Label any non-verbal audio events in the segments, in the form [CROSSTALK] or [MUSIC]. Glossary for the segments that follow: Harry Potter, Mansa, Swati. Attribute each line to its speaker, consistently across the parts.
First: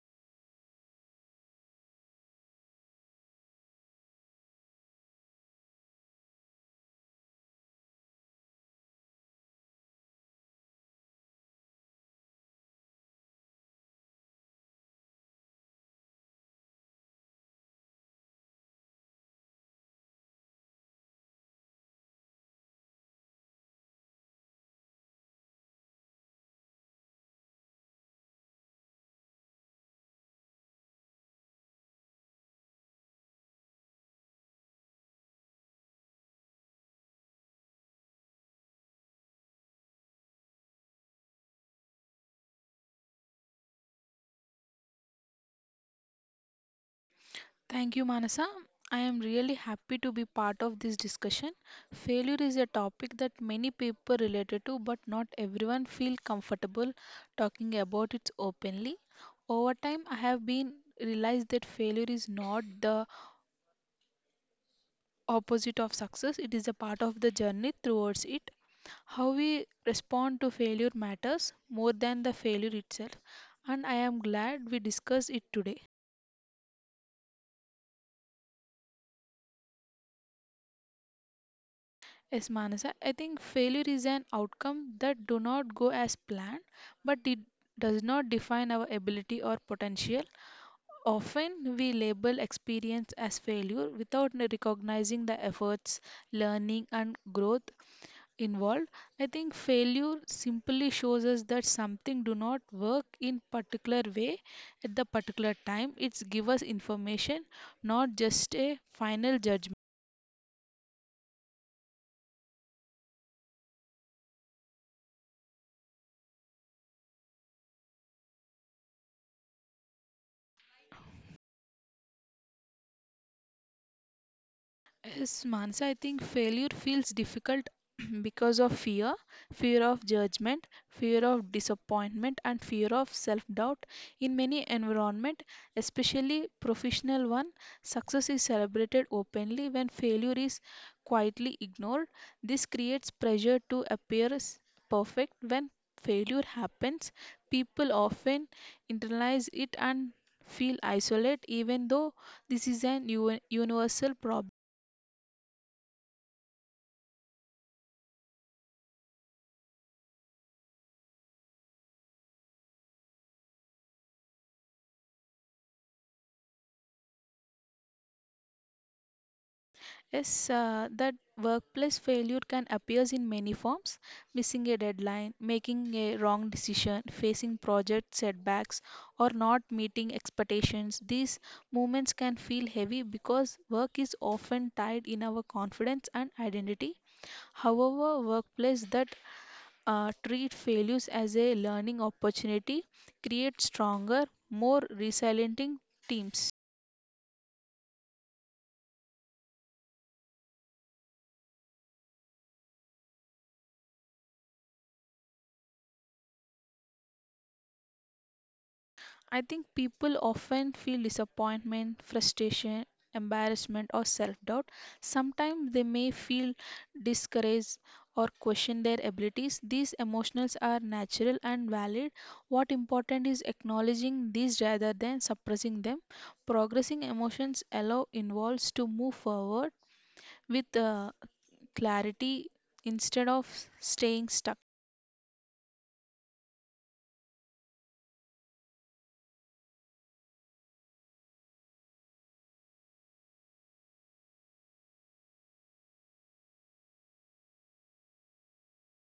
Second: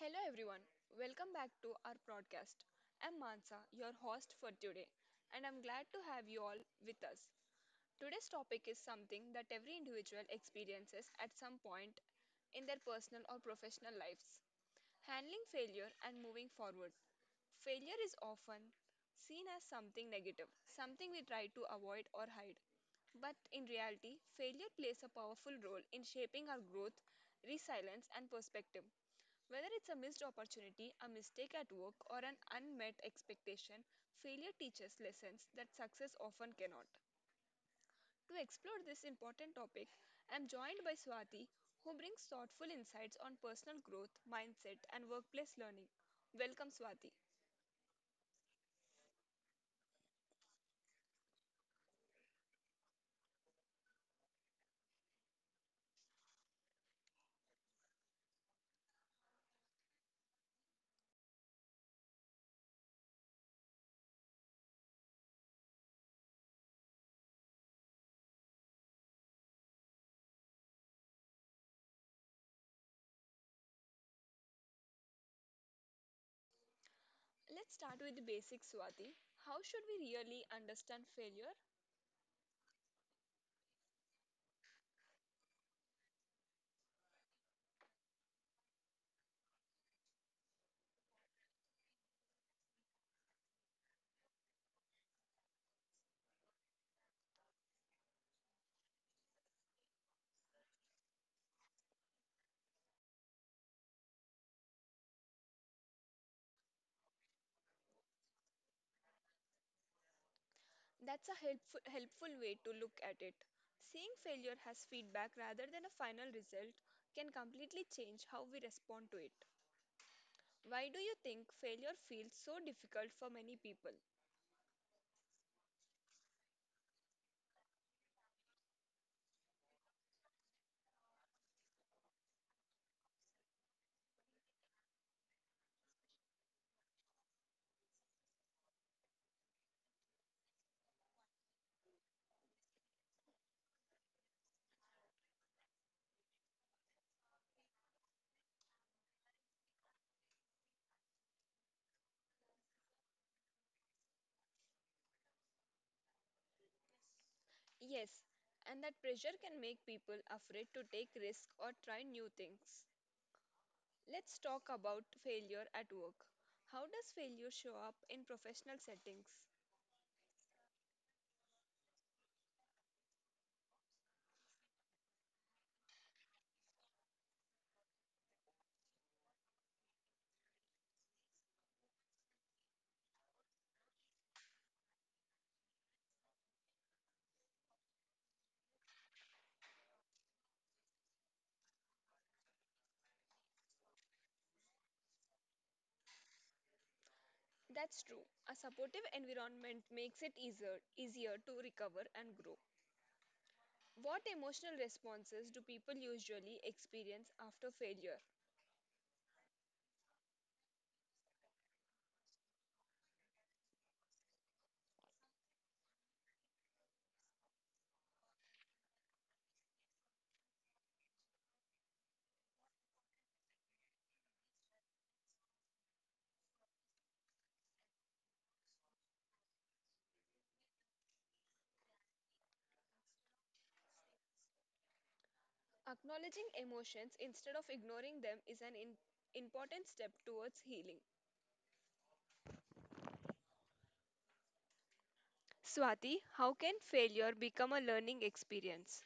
Speaker 1: Hello everyone, welcome back to our broadcast. I'm Mansa, your host for today, and I'm glad to have you all with us. Today's topic is something that every individual experiences at some point in their personal or professional lives: handling failure and moving forward. Failure is often seen as something negative, something we try to avoid or hide. But in reality, failure plays a powerful role in shaping our growth, resilience, and perspective. Whether it's a missed opportunity, a mistake at work, or an unmet expectation, failure teaches lessons that success often cannot. To explore this important topic, I am joined by Swati, who brings thoughtful insights on personal growth, mindset, and workplace learning. Welcome, Swati.
Speaker 2: Thank you, Manasa. I am really happy to be part of this discussion. Failure is a topic that many people related to, but not everyone feel comfortable talking about it openly. Over time, I have been realized that failure is not the opposite of success. It is a part of the journey towards it. How we respond to failure matters more than the failure itself, and I am glad we discussed it today.
Speaker 1: Let's start with the basics, Swati. How should we really understand failure?
Speaker 2: Yes, Manasa, I think failure is an outcome that do not go as planned, but it does not define our ability or potential. Often we label experience as failure without recognizing the efforts, learning and growth involved. I think failure simply shows us that something do not work in particular way at the particular time. It's give us information, not just a final judgment.
Speaker 1: That's a helpful way to look at it. Seeing failure as feedback rather than a final result can completely change how we respond to it. Why do you think failure feels so difficult for many people?
Speaker 2: Yes, Mansa, I think failure feels difficult [CLEARS THROAT] because of fear, of judgment, fear of disappointment, and fear of self doubt. In many environment, especially professional one, success is celebrated openly when failure is quietly ignored. This creates pressure to perfect. When failure happens, people often internalize it and feel isolated, even though this is an universal problem.
Speaker 1: Yes, and that pressure can make people afraid to take risks or try new things. Let's talk about failure at work. How does failure show up in professional settings?
Speaker 2: Yes, that workplace failure can appear in many forms: missing a deadline, making a wrong decision, facing project setbacks, or not meeting expectations. These moments can feel heavy because work is often tied in our confidence and identity. However, workplace that treat failures as a learning opportunity create stronger, more resilient teams.
Speaker 1: That's true. A supportive environment makes it easier to recover and grow. What emotional responses do people usually experience after failure?
Speaker 2: I think people often feel disappointment, frustration, embarrassment, or self doubt. Sometimes they may feel discouraged or question their abilities. These emotions are natural and valid. What important is acknowledging these rather than suppressing them. Progressing emotions allow involves to move forward with clarity instead of staying stuck.
Speaker 1: Acknowledging emotions instead of ignoring them is an important step towards healing. Swati, how can failure become a learning experience?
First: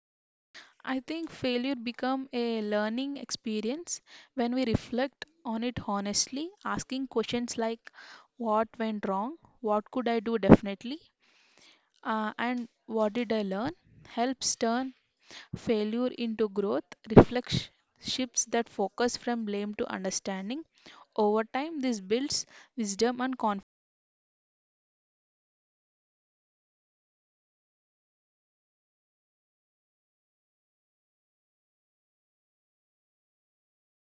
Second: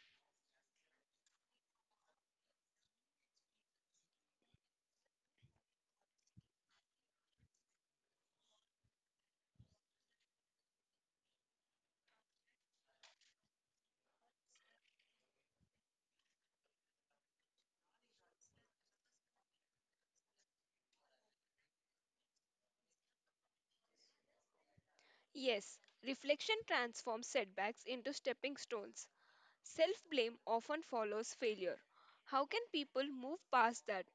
Speaker 2: I think failure become a learning experience when we reflect on it honestly, asking questions like what went wrong, what could I do definitely, and what did I learn helps turn failure into growth. Reflection shifts that focus from blame to understanding. Over time, this builds wisdom and confidence.
Speaker 1: Yes, reflection transforms setbacks into stepping stones. Self blame often follows failure. How can people move past that?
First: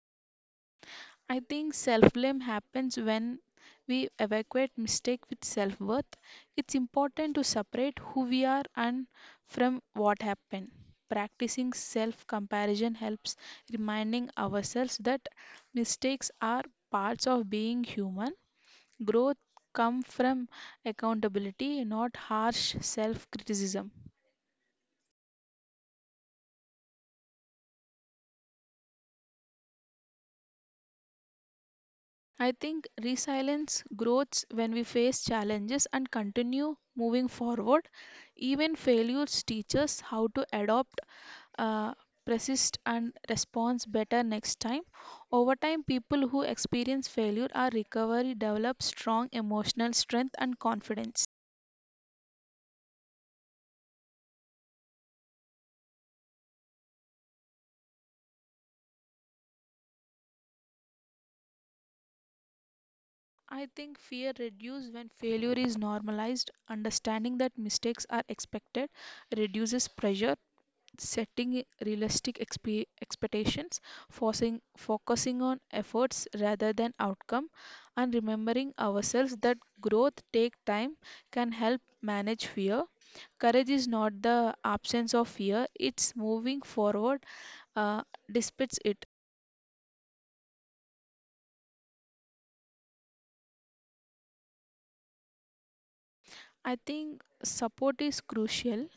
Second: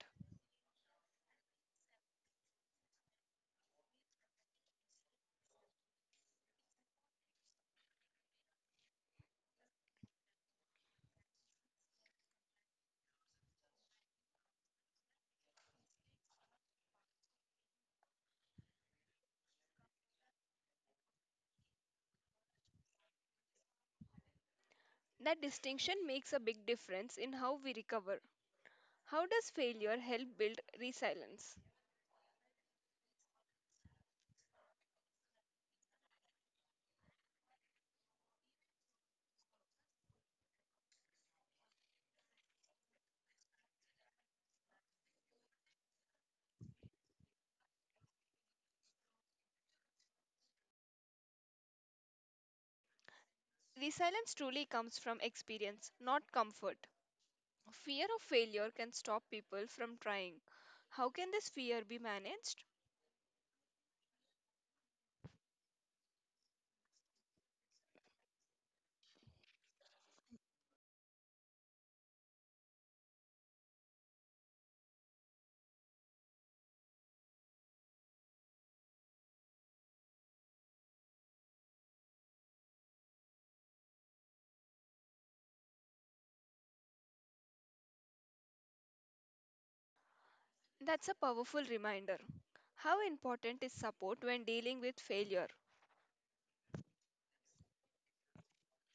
Speaker 2: I think self blame happens when we evacuate mistake with self worth. It's important to separate who we are and from what happened. Practicing self comparison helps reminding ourselves that mistakes are parts of being human. Growth comes from accountability, not harsh self criticism.
Speaker 1: That distinction makes a big difference in how we recover. How does failure help build resilience?
Speaker 2: I think resilience grows when we face challenges and continue moving forward. Even failures teach us how to adopt, uh, persist, and respond better next time. Over time, people who experience failure or recovery develop strong emotional strength and confidence.
Speaker 1: Resilience truly comes from experience, not comfort. Fear of failure can stop people from trying. How can this fear be managed?
Speaker 2: I think fear reduces when failure is normalized. Understanding that mistakes are expected reduces pressure. Setting realistic expectations, focusing on efforts rather than outcome, and remembering ourselves that growth take time can help manage fear. Courage is not the absence of fear, it's moving forward uh, despite it.
Speaker 1: That's a powerful reminder. How important is support when dealing with failure?
Speaker 2: I think support is crucial.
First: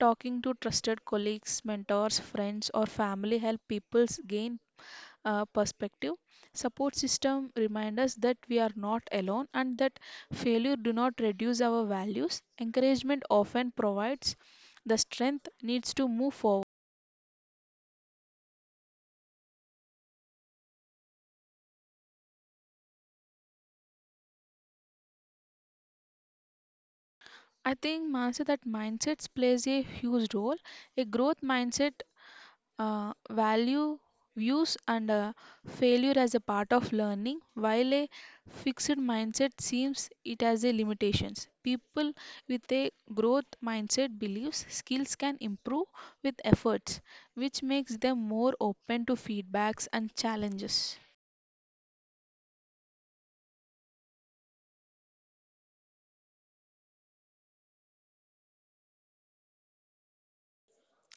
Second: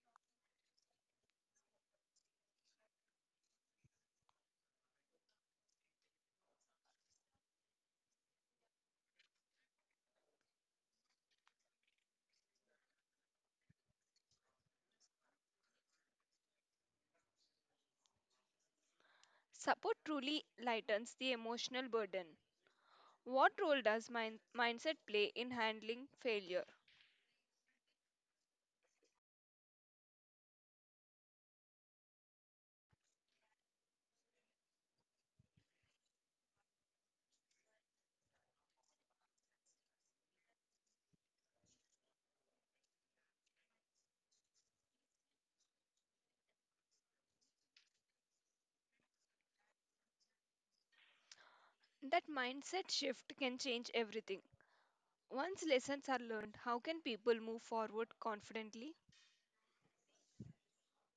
Speaker 2: Talking to trusted colleagues, mentors, friends, or family help people gain perspective. Support system remind us that we are not alone and that failure do not reduce our values. Encouragement often provides the strength needs to move forward.
Speaker 1: Support truly lightens the emotional burden. What role does mindset play in handling failure?
Speaker 2: I think, Mansi, that mindsets plays a huge role. A growth mindset, value views and failure as a part of learning, while a fixed mindset seems it as a limitations. People with a growth mindset believes skills can improve with efforts, which makes them more open to feedbacks and challenges.
Speaker 1: That mindset shift can change everything. Once lessons are learned, how can people move forward confidently?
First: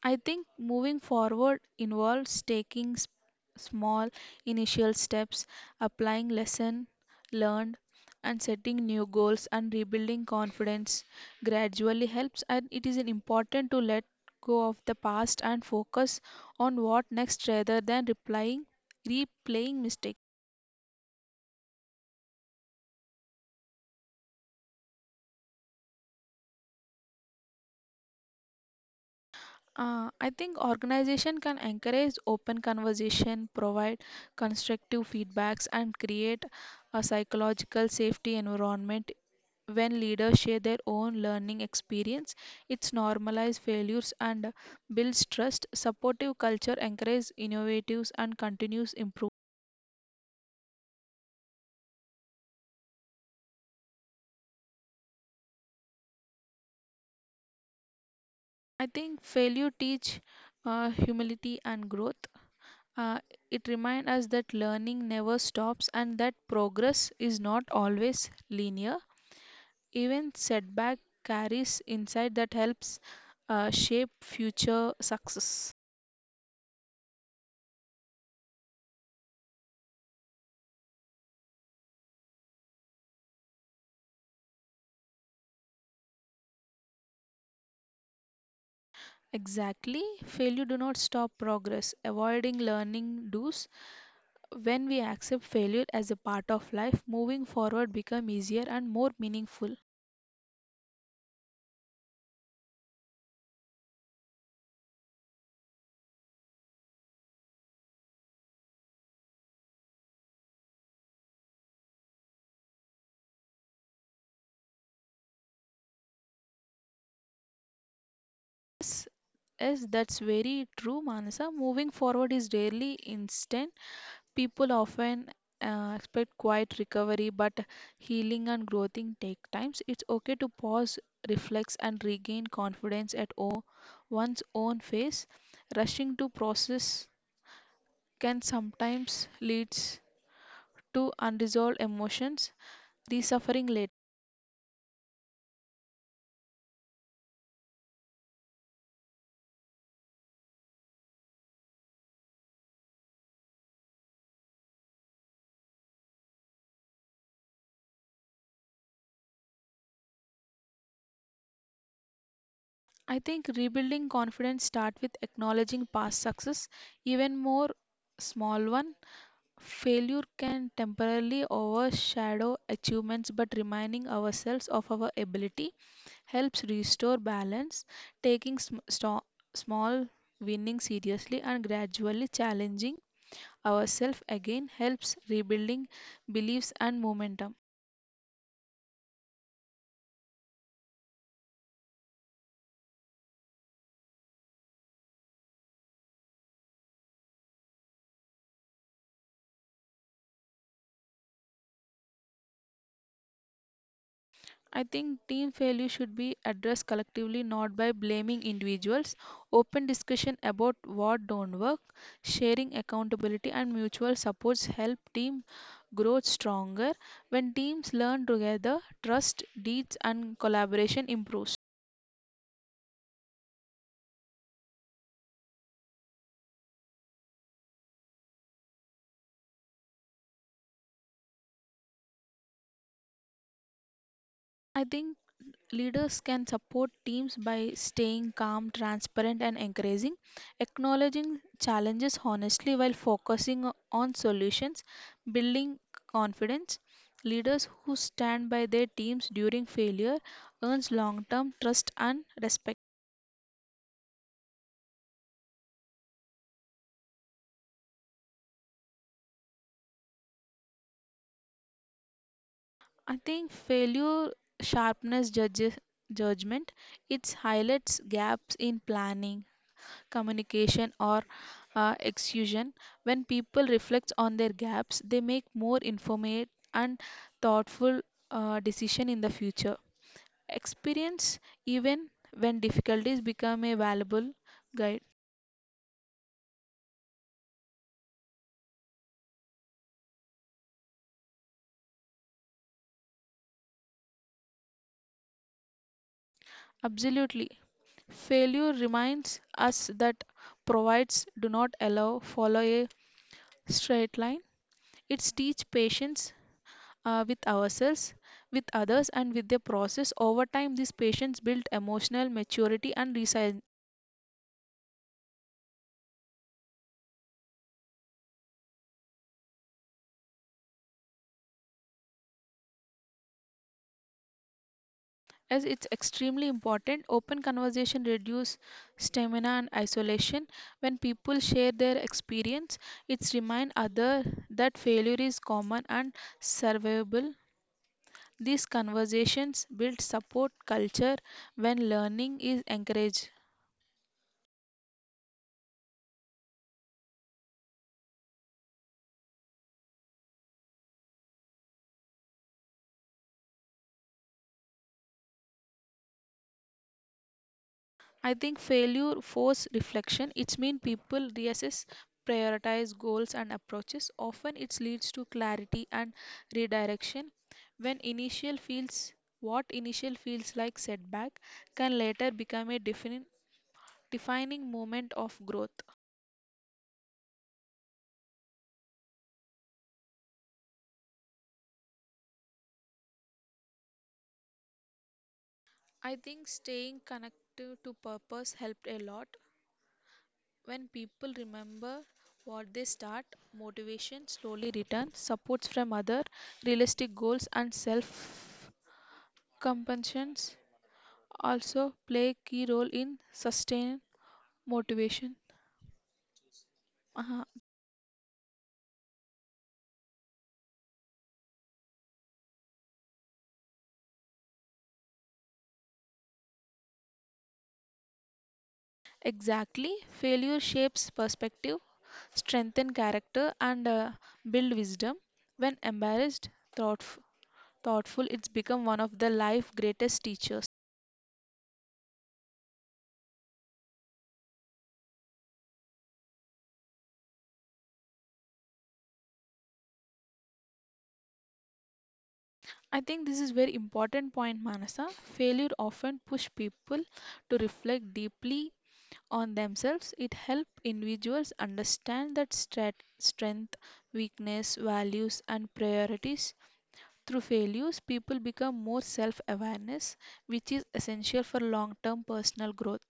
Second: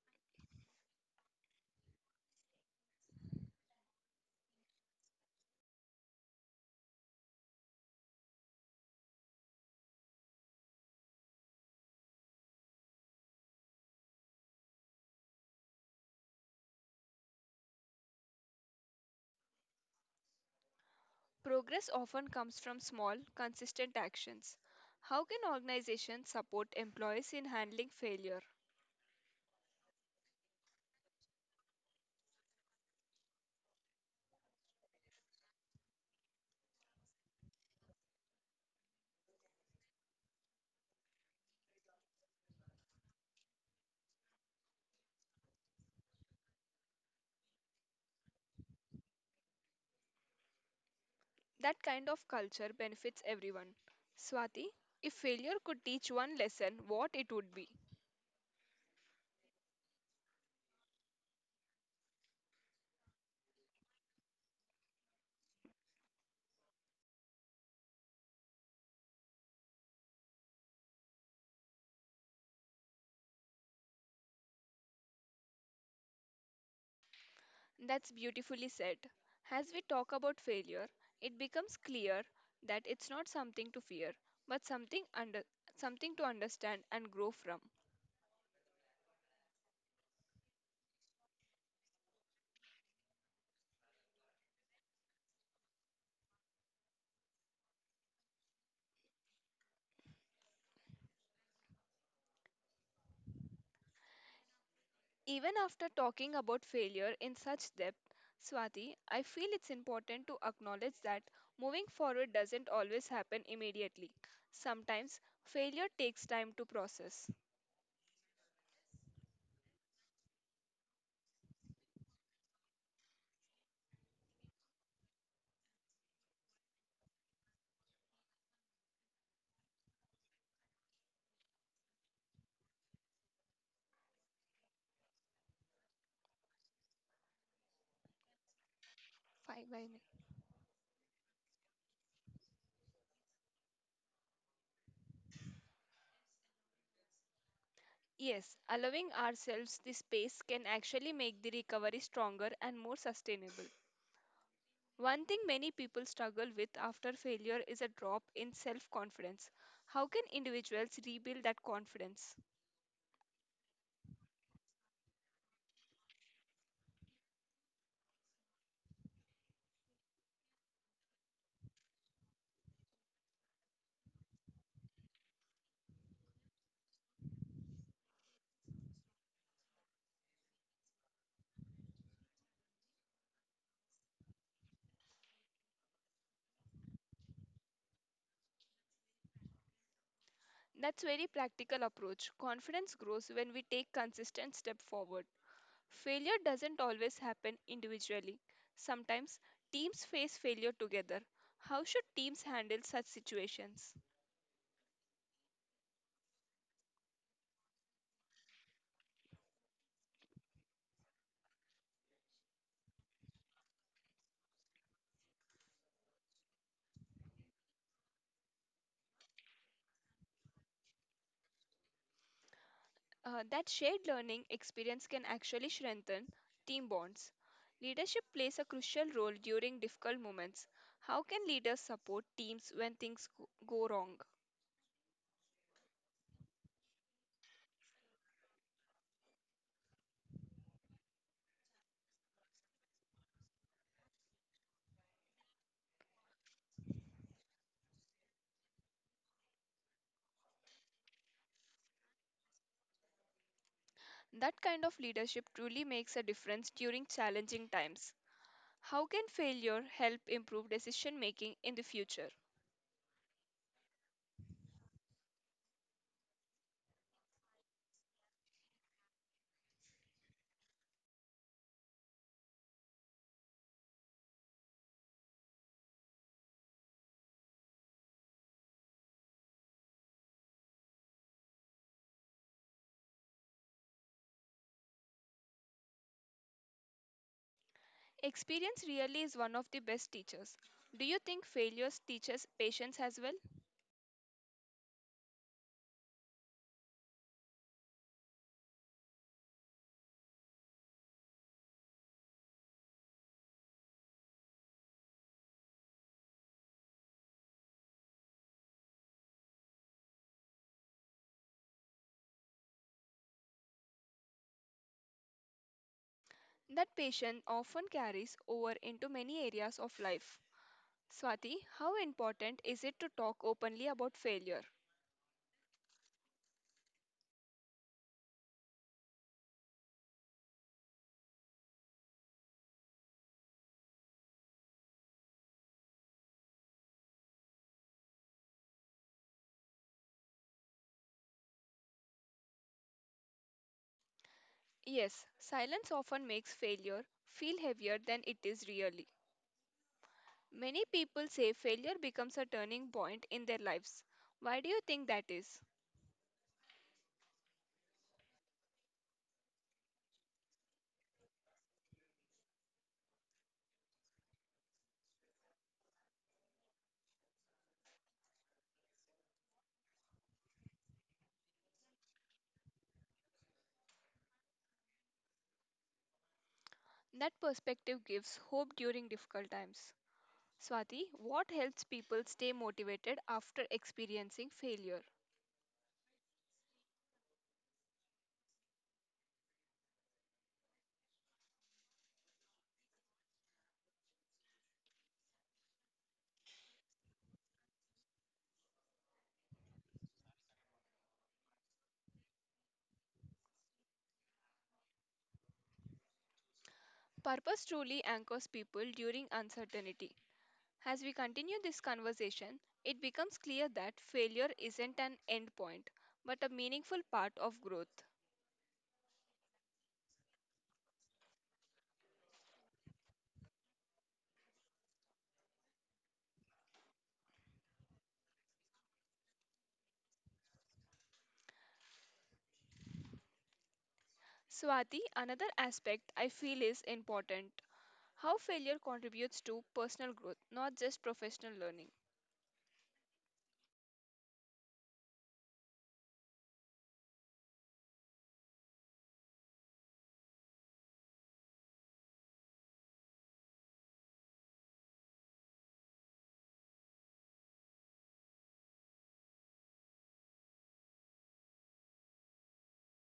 Speaker 2: I think moving forward involves small initial steps, applying lesson learned, and setting new goals, and rebuilding confidence gradually helps, and it is an important to let go of the past and focus on what next rather than replying replaying mistakes.
Speaker 1: Progress often comes from small, consistent actions. How can organizations support employees in handling failure?
Speaker 2: I think organization can encourage open conversation, provide constructive feedbacks, and create a psychological safety environment. When leaders share their own learning experience, it's normalize failures and builds trust. Supportive culture encourages innovatives and continuous improvement.
Speaker 1: That kind of culture benefits everyone. Swati, if failure could teach one lesson, what it would be?
Speaker 2: I think failure teach humility and growth. uh, it reminds us that learning never stops and that progress is not always linear. Even setback carries insight that helps shape future success.
Speaker 1: That's beautifully said. As we talk about failure, it becomes clear that it's not something to fear, but something to understand and grow from.
Speaker 2: Exactly. Failure do not stop progress. Avoiding learning does. When we accept failure as a part of life, moving forward become easier and more meaningful.
Speaker 1: Even after talking about failure in such depth, Swati, I feel it's important to acknowledge that moving forward doesn't always happen immediately. Sometimes failure takes time to process.
Speaker 2: Yes, yes, that's very true, Manasa. Moving forward is rarely instant. People often expect quiet recovery, but healing and growing take times. It's okay to pause, reflect, and regain confidence at one's own pace. Rushing to process can sometimes
Speaker 1: Fine, bye.
Speaker 2: leads to unresolved emotions, suffering later.
Speaker 1: Yes, allowing ourselves this space can actually make the recovery stronger and more sustainable. One thing many people struggle with after failure is a drop in self confidence. How can individuals rebuild that confidence?
Speaker 2: I think rebuilding confidence start with acknowledging past success, even more small one. Failure can temporarily overshadow achievements, but reminding ourselves of our ability helps restore balance. Taking small winning seriously and gradually challenging ourselves again helps rebuilding beliefs and momentum.
Speaker 1: That's very practical approach. Confidence grows when we take consistent step forward. Failure doesn't always happen individually. Sometimes teams face failure together. How should teams handle such situations?
Speaker 2: I think team failure should be addressed collectively, not by blaming individuals. Open discussion about what don't work, sharing accountability, and mutual supports help team grow stronger. When teams learn together, trust, deeds, and collaboration improves.
Speaker 1: That shared learning experience can actually strengthen team bonds. Leadership plays a crucial role during difficult moments. How can leaders support teams when things go wrong?
Speaker 2: I think leaders can support teams by staying calm, transparent, and encouraging, acknowledging challenges honestly while on solutions, building confidence. Leaders who stand by their teams during failure earns long-term trust and respect.
Speaker 1: That kind of leadership truly makes a difference during challenging times. How can failure help improve decision making in the future?
Speaker 2: I think failure sharpness judges judgment. It highlights gaps in planning, communication or execution. When people reflect on their gaps, they make more informed and thoughtful decision in the future. Experience even when difficulties become a valuable guide.
Speaker 1: Experience really is one of the best teachers. Do you think failures teaches patience as well?
Speaker 2: Absolutely. Failure reminds us that provides do not allow follow a straight line. It teach patience with ourselves, with others, and with their process. Over time, these patients build emotional maturity and resilience.
Speaker 1: That patience often carries over into many areas of life. Swati, how important is it to talk openly about failure?
Speaker 2: As it's extremely important, open conversation reduce stamina and isolation. When people share their experience, it's remind other that failure is common and survivable. These conversations build support culture when learning is encouraged.
Speaker 1: Yes, silence often makes failure feel heavier than it is really. Many people say failure becomes a turning point in their lives. Why do you think that is?
Speaker 2: I think failure force reflection. It's mean people reassess, prioritize goals and approaches. Often it leads to clarity and redirection. When initial feels What initial feels like setback can later become a defining moment of growth.
Speaker 1: That perspective gives hope during difficult times. Swati, what helps people stay motivated after experiencing failure?
Speaker 2: I think staying connected to purpose helped a lot. When people remember what they start, motivation slowly returns. Supports from other, realistic goals and self compulsions also play key role in sustained motivation. Uh-huh.
Speaker 1: Purpose truly anchors people during uncertainty. As we continue this conversation, it becomes clear that failure isn't an end point, but a meaningful part of growth.
Speaker 2: Exactly. Failure shapes perspective, strengthen character, and build wisdom. When embarrassed, thoughtf- thoughtful, it's become one of the life greatest teachers.
Speaker 1: Swati, another aspect I feel is important: how failure contributes to personal growth, not just professional learning.
Speaker 2: I think this is very important point, Manasa. Failure often push people to reflect deeply on themselves. It helps individuals understand that strength, weakness, values, and priorities. Through failures, people become more self awareness, which is essential for long term personal growth.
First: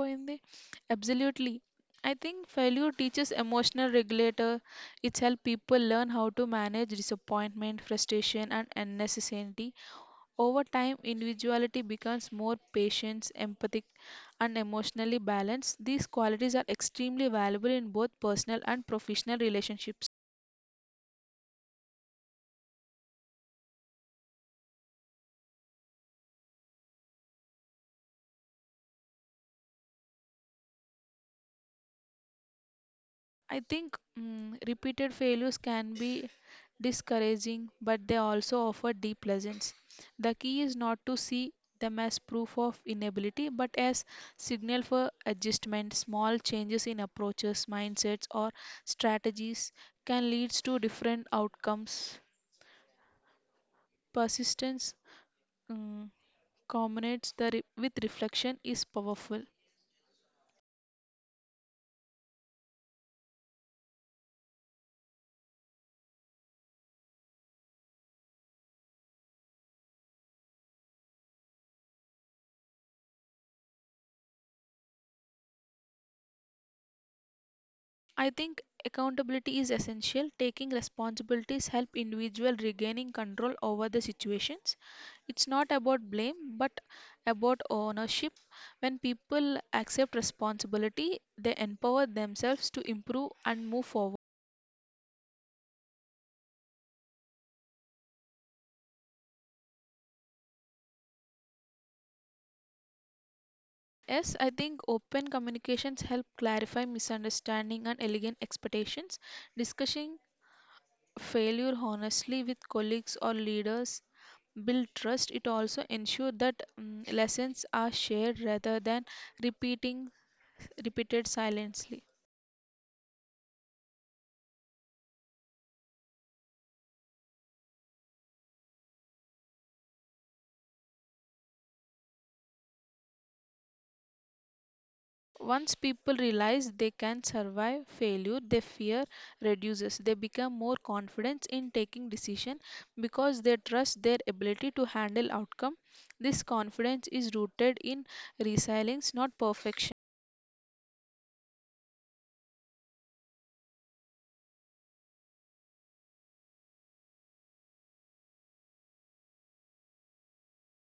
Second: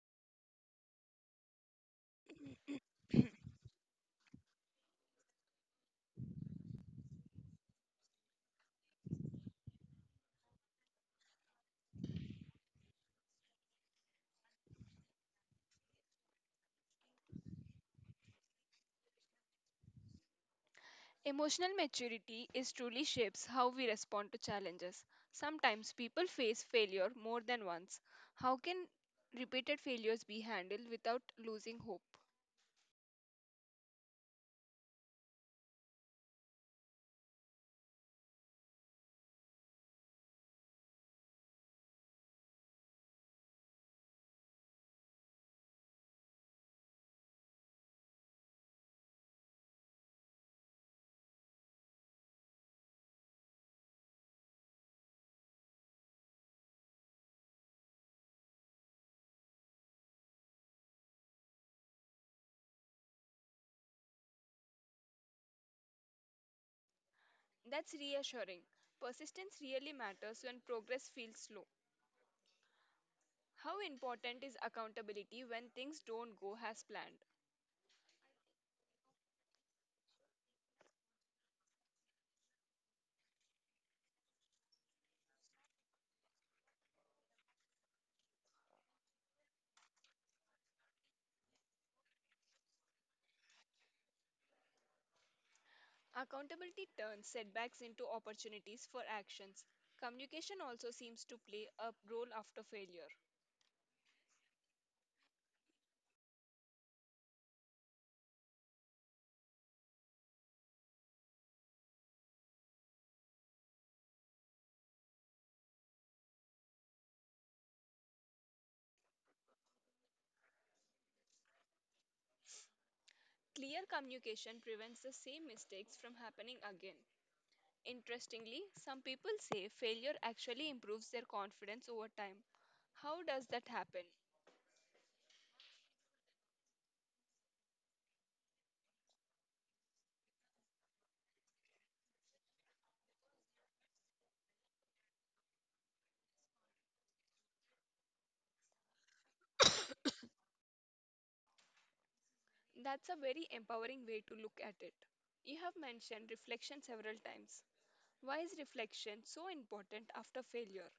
Speaker 2: Govind, absolutely. I think failure teaches emotional regulator. It's help people learn how to manage disappointment, frustration, and unnecessary. Over time, individuality becomes more patient, empathic, and emotionally balanced. These qualities are extremely valuable in both personal and professional relationships.
Speaker 1: Emotional maturity is truly shapes how we respond to challenges. Sometimes people face failure more than once. How can repeated failures be handled without losing hope?
Speaker 2: I think, repeated failures can be discouraging, but they also offer deep lessons. The key is not to see them as proof of inability, but as signal for adjustment. Small changes in approaches, mindsets, or strategies can lead to different outcomes. Persistence, mm, culminates with reflection is powerful.
Speaker 1: That's reassuring. Persistence really matters when progress feels slow. How important is accountability when things don't go as planned?
Speaker 2: I think accountability is essential. Taking responsibilities help individual regaining control over the situations. It's not about blame but about ownership. When people accept responsibility, they empower themselves to improve and move forward.
Speaker 1: Accountability turns setbacks into opportunities for actions. Communication also seems to play a role after failure.
Speaker 2: Yes, I think open communications help clarify misunderstanding and elegant expectations. Discussing failure honestly with colleagues or leaders build trust. It also ensures that, lessons are shared rather than repeating repeated silently.
Speaker 1: Clear communication prevents the same mistakes from happening again. Interestingly, some people say failure actually improves their confidence over time. How does that happen?
Speaker 2: Once people realize they can survive failure, their fear reduces. They become more confident in taking decision because they trust their ability to handle outcome. This confidence is rooted in resilience, not perfection.
Speaker 1: That's a very empowering way to look at it. You have mentioned reflection several times. Why is reflection so important after failure?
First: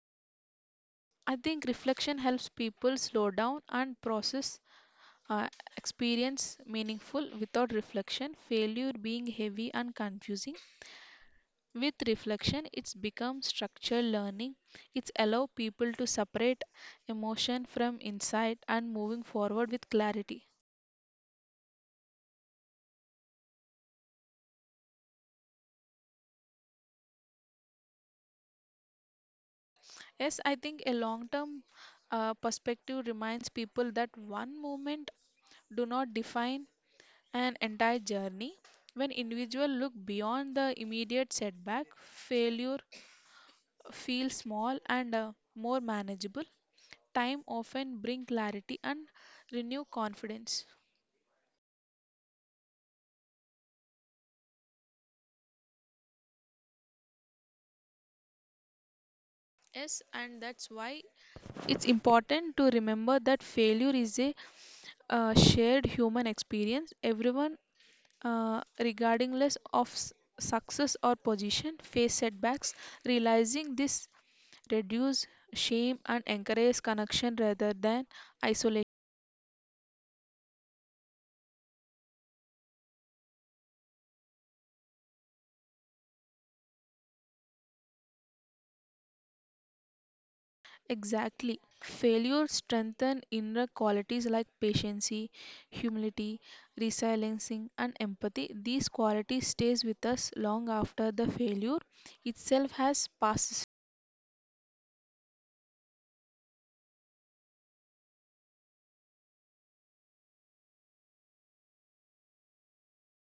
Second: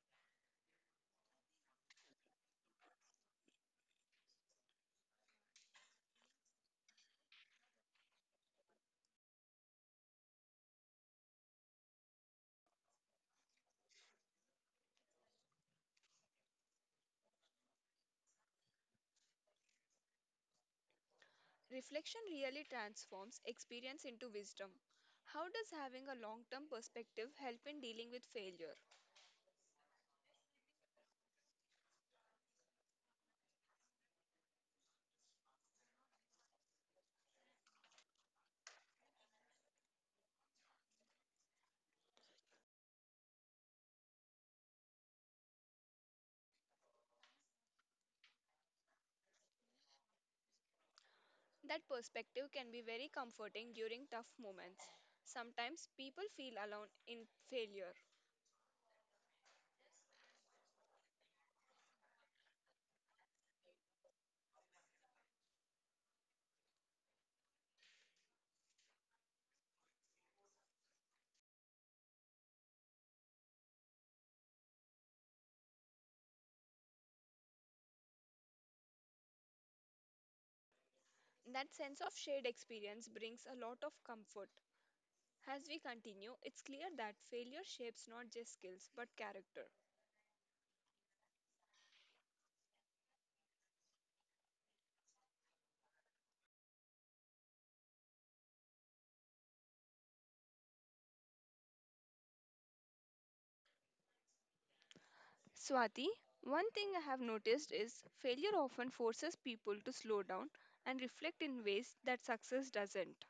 Speaker 2: I think reflection helps people slow down and process uh, experience meaningful. Without reflection, failure being heavy and confusing. With reflection, it's become structured learning. It's allow people to separate emotion from insight and moving forward with clarity.
Speaker 1: Reflection really transforms experience into wisdom. How does having a long term perspective help in dealing with failure?
Speaker 2: Yes, I think a long-term perspective reminds people that one moment do not define an entire journey. When individual look beyond the immediate setback, failure feels small and more manageable. Time often bring clarity and renew confidence.
Speaker 1: That perspective can be very comforting during tough moments. Sometimes people feel alone in failure.
Speaker 2: Yes, and that's why it's important to remember that failure is a shared human experience. Everyone, regardless of success or position, face setbacks. Realizing this reduce shame and encourage connection rather than isolation.
Speaker 1: That sense of shared experience brings a lot of comfort. As we continue, it's clear that failure shapes not just skills but character.
Speaker 2: Exactly. Failure strengthens inner qualities like patience, humility, resiliency, and empathy. These qualities stays with us long after the failure itself has passed.
Speaker 1: Swati, one thing I have noticed is failure often forces people to slow down and reflect in ways that success doesn't.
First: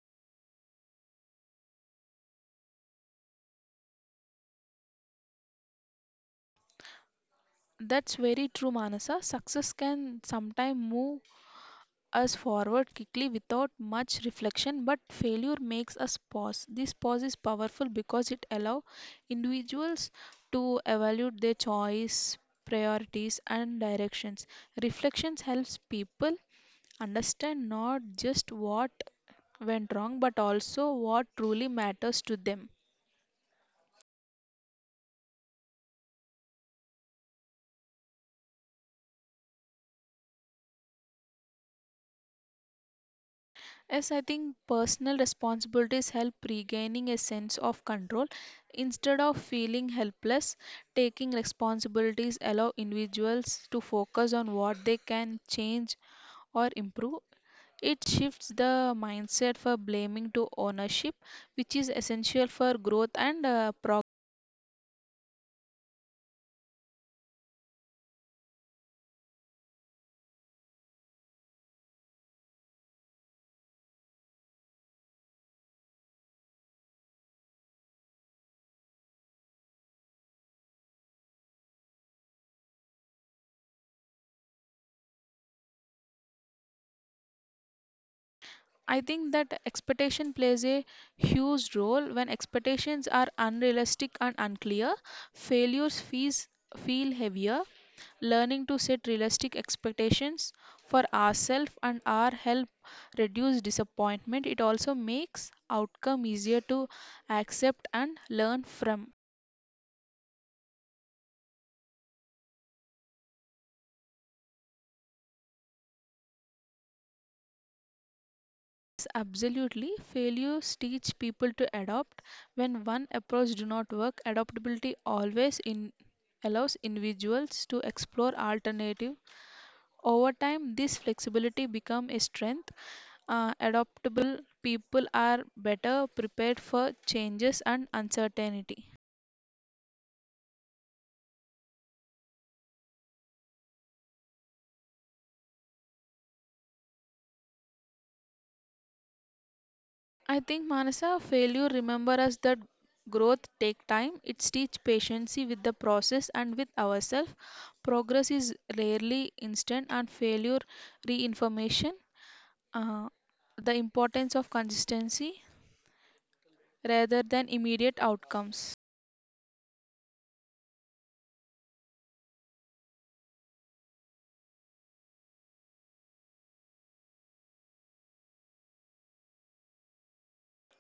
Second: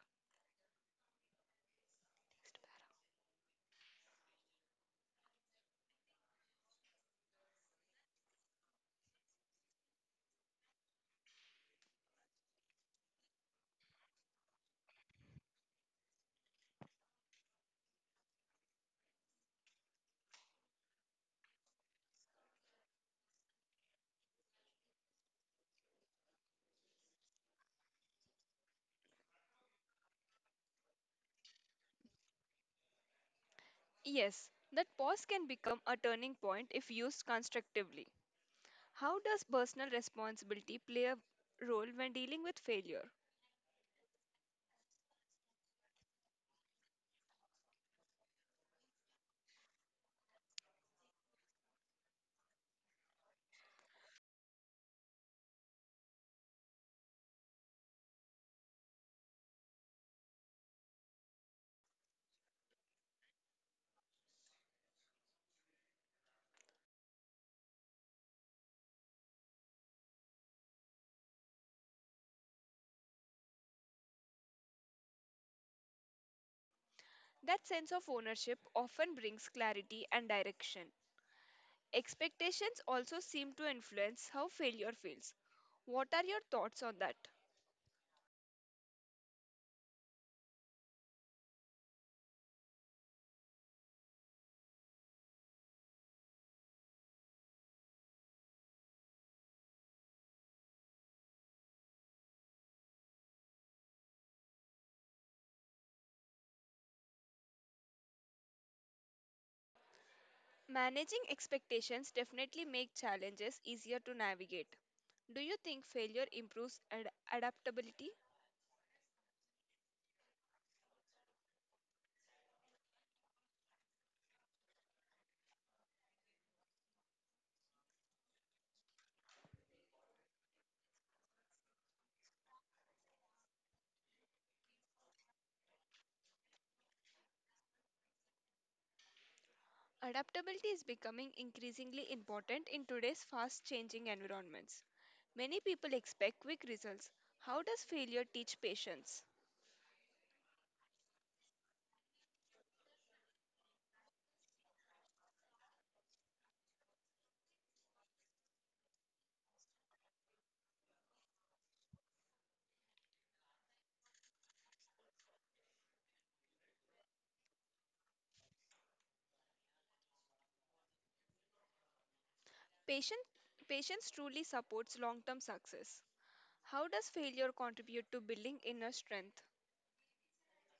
Speaker 2: That's very true, Manasa. Success can sometimes move us forward quickly without much reflection, but failure makes us pause. This pause is powerful because it allows individuals to evaluate their choice, priorities and directions. Reflections helps people understand not just what went wrong but also what truly matters to them.
Speaker 1: Yes, that pause can become a turning point if used constructively. How does personal responsibility play a role when dealing with failure?
Speaker 2: Yes, I think personal responsibilities help regaining a sense of control. Instead of feeling helpless, taking responsibilities allow individuals to focus on what they can change or improve. It shifts the mindset for blaming to ownership, which is essential for growth and progress.
Speaker 1: That sense of ownership often brings clarity and direction. Expectations also seem to influence how failure feels. What are your thoughts on that?
Speaker 2: I think that expectation plays a huge role when expectations are unrealistic and unclear. Failures fees feel heavier. Learning to set realistic expectations for ourselves and our help reduce disappointment. It also makes outcome easier to accept and learn from.
Speaker 1: Managing expectations definitely make challenges easier to navigate. Do you think failure improves adaptability?
Speaker 2: Yes, absolutely, failures teach people to adopt when one approach do not work. Adaptability always in allows individuals to explore alternative. Over time, this flexibility become a strength. Adaptable people are better prepared for changes and uncertainty.
Speaker 1: Adaptability is becoming increasingly important in today's fast changing environments. Many people expect quick results. How does failure teach patience?
Speaker 2: I think, Manasa, failure remember us that growth take time. It teach patience with the process and with ourselves. Progress is rarely instant and failure reinformation. Uh, the importance of consistency rather than immediate outcomes.
Speaker 1: Patient, patience truly supports long term success. How does failure contribute to building inner strength?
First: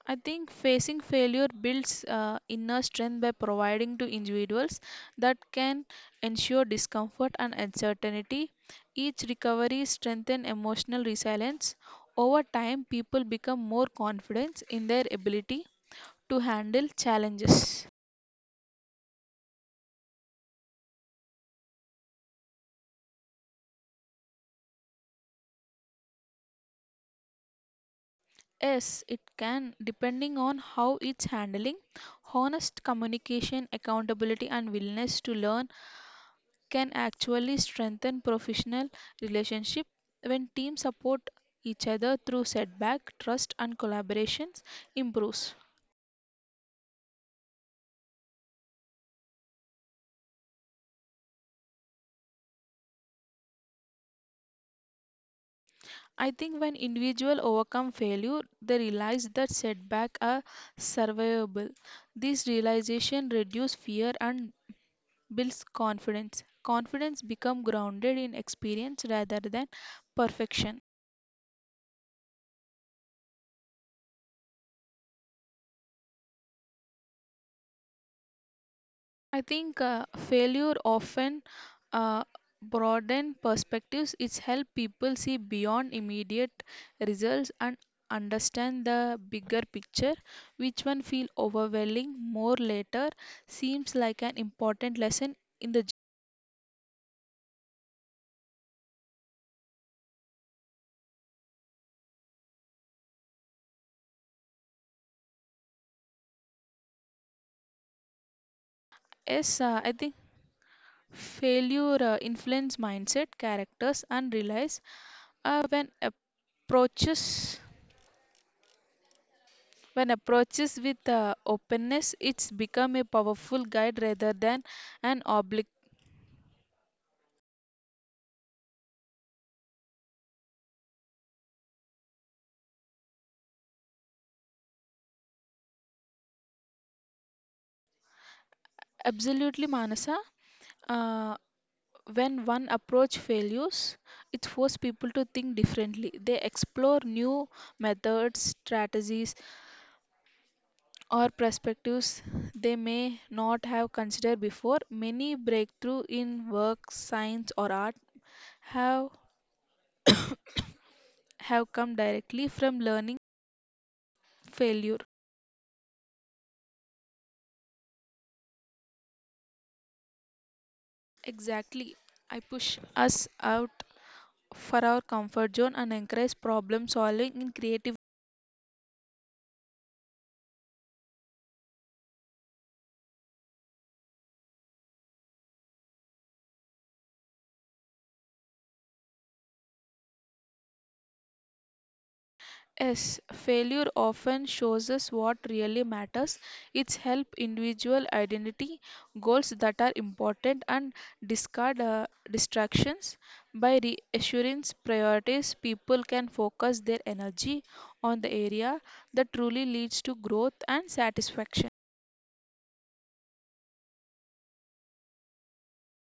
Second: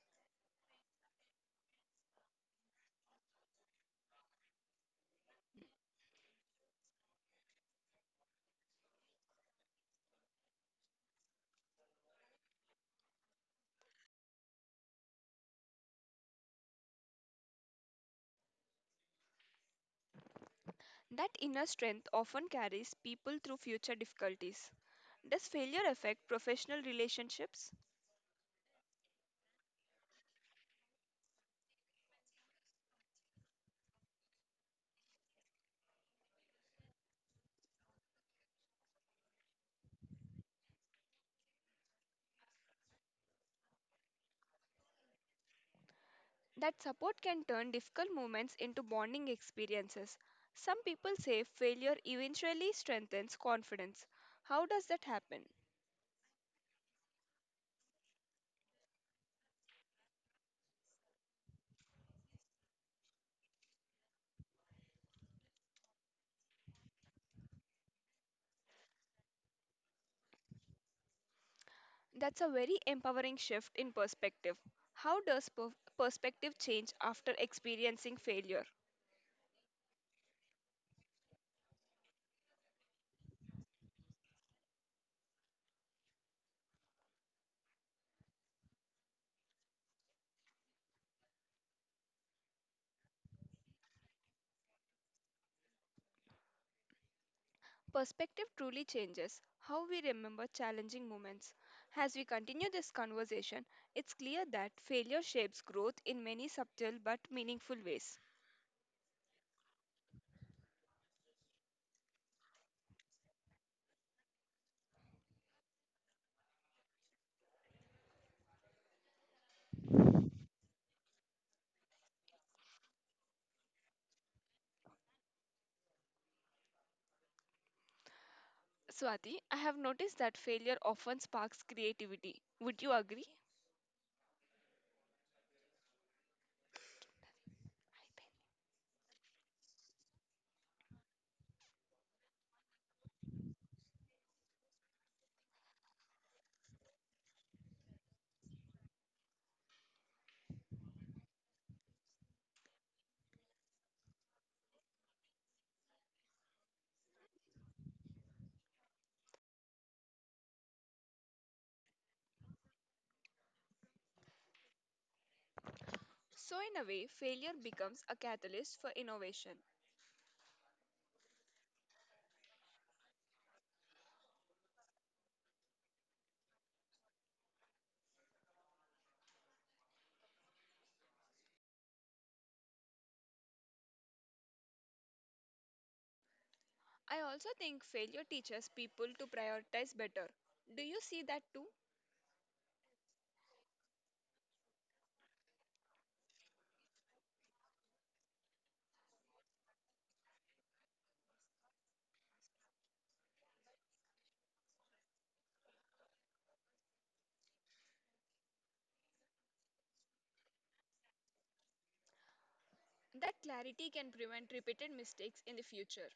Speaker 2: I think facing failure builds inner strength by providing to individuals that can ensure discomfort and uncertainty. Each recovery strengthens emotional resilience. Over time, people become more confident in their ability to handle challenges.
Speaker 1: That inner strength often carries people through future difficulties. Does failure affect professional relationships?
Speaker 2: Yes, it can, depending on how it's handling. Honest communication, accountability, and willingness to learn can actually strengthen professional relationship. When teams support each other through setback, trust and collaborations improves.
Speaker 1: That support can turn difficult moments into bonding experiences. Some people say failure eventually strengthens confidence. How does that happen?
Speaker 2: I think when individuals overcome failure, they realize that setbacks are survivable. This realization reduces fear and builds confidence. Confidence become grounded in experience rather than perfection.
Speaker 1: That's a very empowering shift in perspective. How does perspective change after experiencing failure?
Speaker 2: I think failure often uh, broaden perspectives. It's help people see beyond immediate results and understand the bigger picture, which one feel overwhelming more later seems like an important lesson in the journey.
Speaker 1: Perspective truly changes how we remember challenging moments. As we continue this conversation, it's clear that failure shapes growth in many subtle but meaningful ways.
Speaker 2: Yes, I think failure influence mindset, characters, and realize when approaches, when approaches with openness, it's become a powerful guide rather than an oblig.
Speaker 1: Swati, I have noticed that failure often sparks creativity. Would you agree?
Speaker 2: Absolutely, Manasa. Uh, when one approach fails, it forces people to think differently. They explore new methods, strategies, or perspectives they may not have considered before. Many breakthrough in work, science, or art have [COUGHS] have come directly from learning failure.
Speaker 1: So, in a way, failure becomes a catalyst for innovation.
Speaker 2: Exactly. I push us out for our comfort zone and encourage problem solving in creative.
Speaker 1: I also think failure teaches people to prioritize better. Do you see that too?
Speaker 2: Yes, failure often shows us what really matters. It's help individual identity goals that are important and discard distractions. By reassurance priorities, people can focus their energy on the area that truly leads to growth and satisfaction.
Speaker 1: That clarity can prevent repeated mistakes in the future.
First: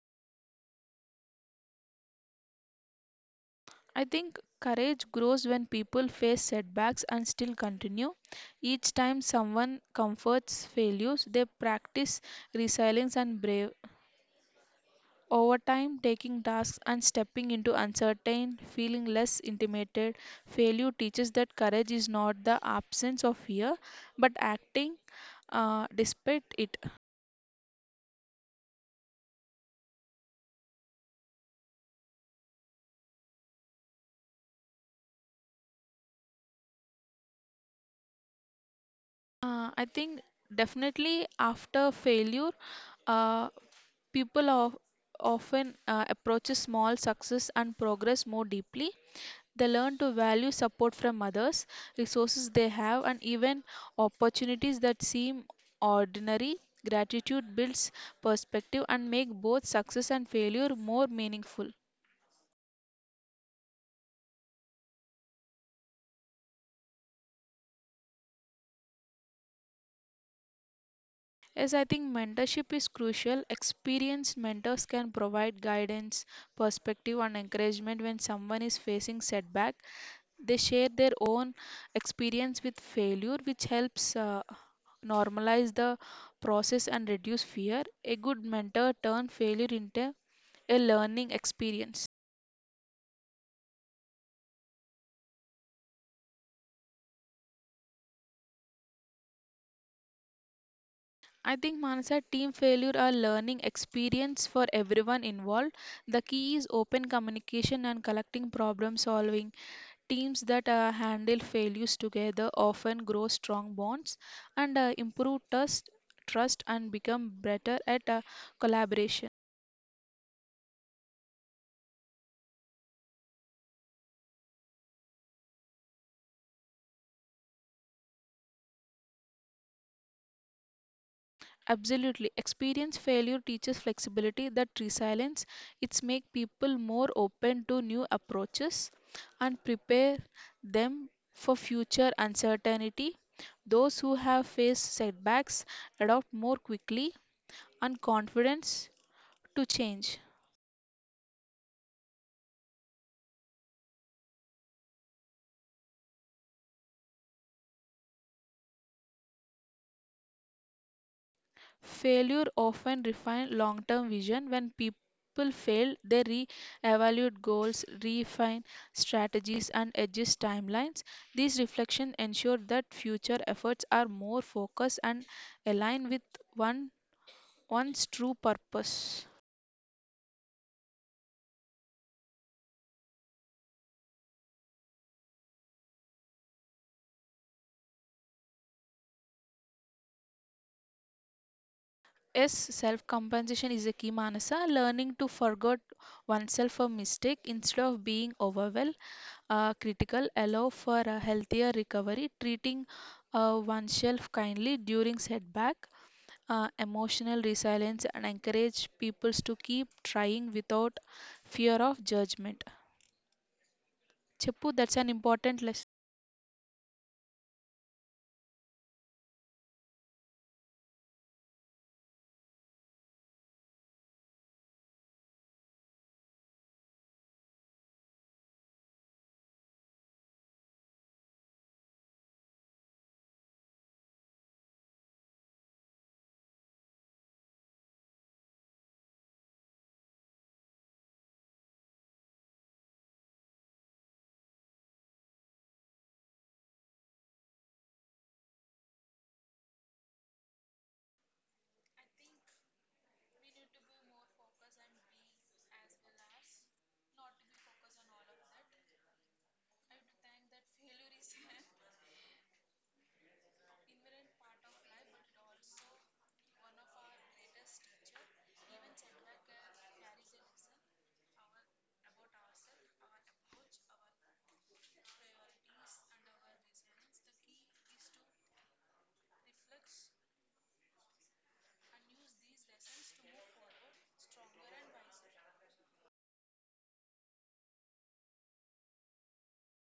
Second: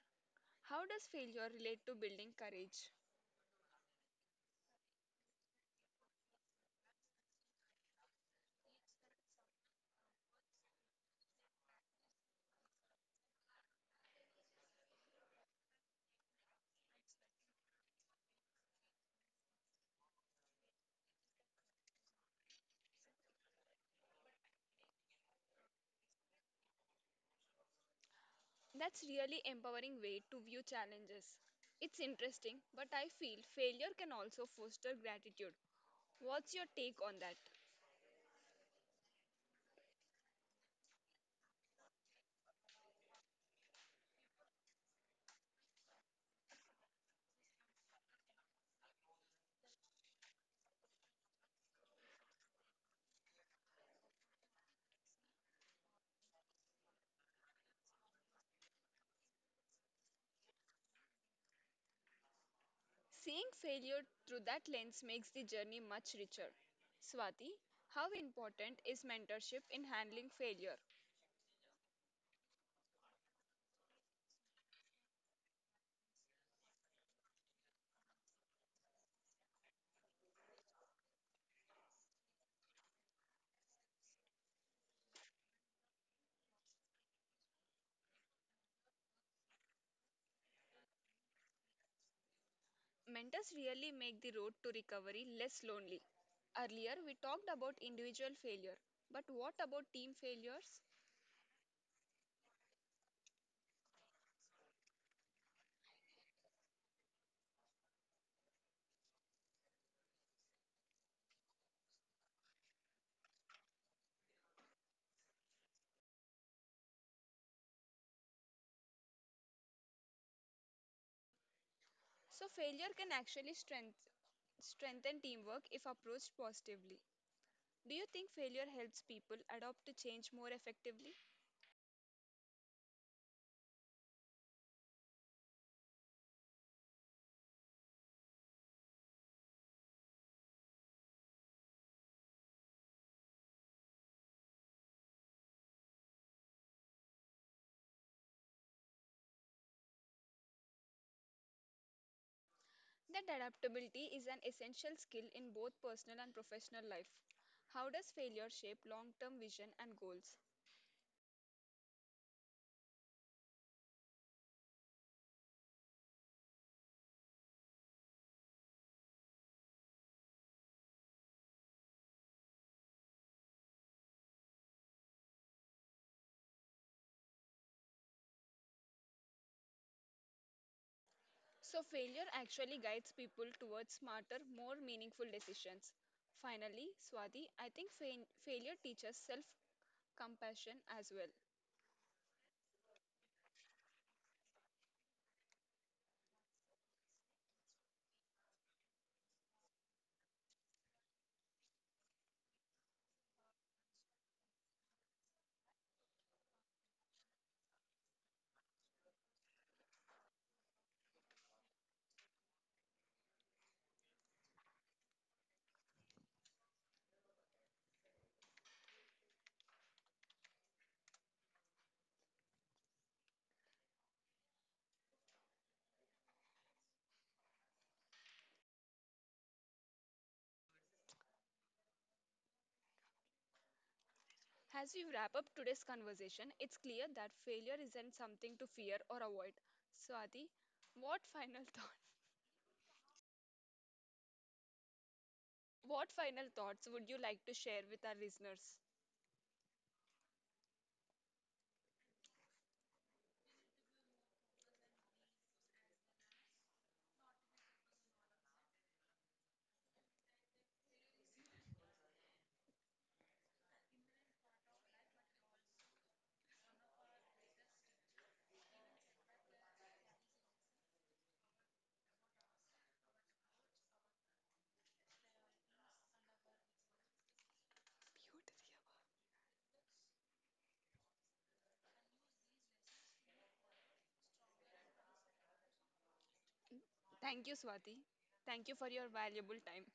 Speaker 1: How does failure relate to building courage?
Speaker 2: I think courage grows when people face setbacks and still continue. Each time someone comforts failures, they practice resilience and brave. Over time, taking tasks and stepping into uncertain, feeling less intimidated, failure teaches that courage is not the absence of fear, but acting despite it.
Speaker 1: That's really empowering way to view challenges. It's interesting, but I feel failure can also foster gratitude. What's your take on that?
Speaker 2: I think definitely after failure, uh, people of, often approach small success and progress more deeply. They learn to value support from others, resources they have, and even opportunities that seem ordinary. Gratitude builds perspective and make both success and failure more meaningful.
Speaker 1: Seeing failure through that lens makes the journey much richer. Swati, how important is mentorship in handling failure?
Speaker 2: Yes, I think mentorship is crucial. Experienced mentors can provide guidance, perspective, and encouragement when someone is facing setback. They share their own experience with failure, which helps normalize the process and reduce fear. A good mentor turns failure into a learning experience.
Speaker 1: Mentors really make the road to recovery less lonely. Earlier, we talked about individual failure, but what about team failures?
Speaker 2: I think, Manasa, team failure are learning experience for everyone involved. The key is open communication and collecting problem solving. Teams that handle failures together often grow strong bonds and improve trust and become better at collaboration.
Speaker 1: So failure can actually strengthen teamwork if approached positively. Do you think failure helps people adapt to change more effectively?
Speaker 2: Absolutely. Experience failure teaches flexibility that resilience. It's make people more open to new approaches and prepare them for future uncertainty. Those who have faced setbacks adapt more quickly and confidence to change.
Speaker 1: That adaptability is an essential skill in both personal and professional life. How does failure shape long-term vision and goals?
Speaker 2: Failure often refines long term vision. When people fail, they re evaluate goals, refine strategies, and adjust timelines. These reflections ensure that future efforts are more focused and align with one, one's true purpose.
Speaker 1: So failure actually guides people towards smarter, more meaningful decisions. Finally, Swati, I think fain failure teaches self-compassion as well.
Speaker 2: Yes, self compensation is a key, Manasa. Learning to forget oneself for mistake instead of being overwhelmed are critical, allow for a healthier recovery, treating oneself kindly during setback, emotional resilience, and encourage people to keep trying without fear of judgment. Cheppu, that's an important lesson.
Speaker 1: As we wrap up today's conversation, it's clear that failure isn't something to fear or avoid. Swati, what final [LAUGHS] thought? What final thoughts would you like to share with our listeners? Beautiful. Thank you, Swati. Thank you for your valuable time.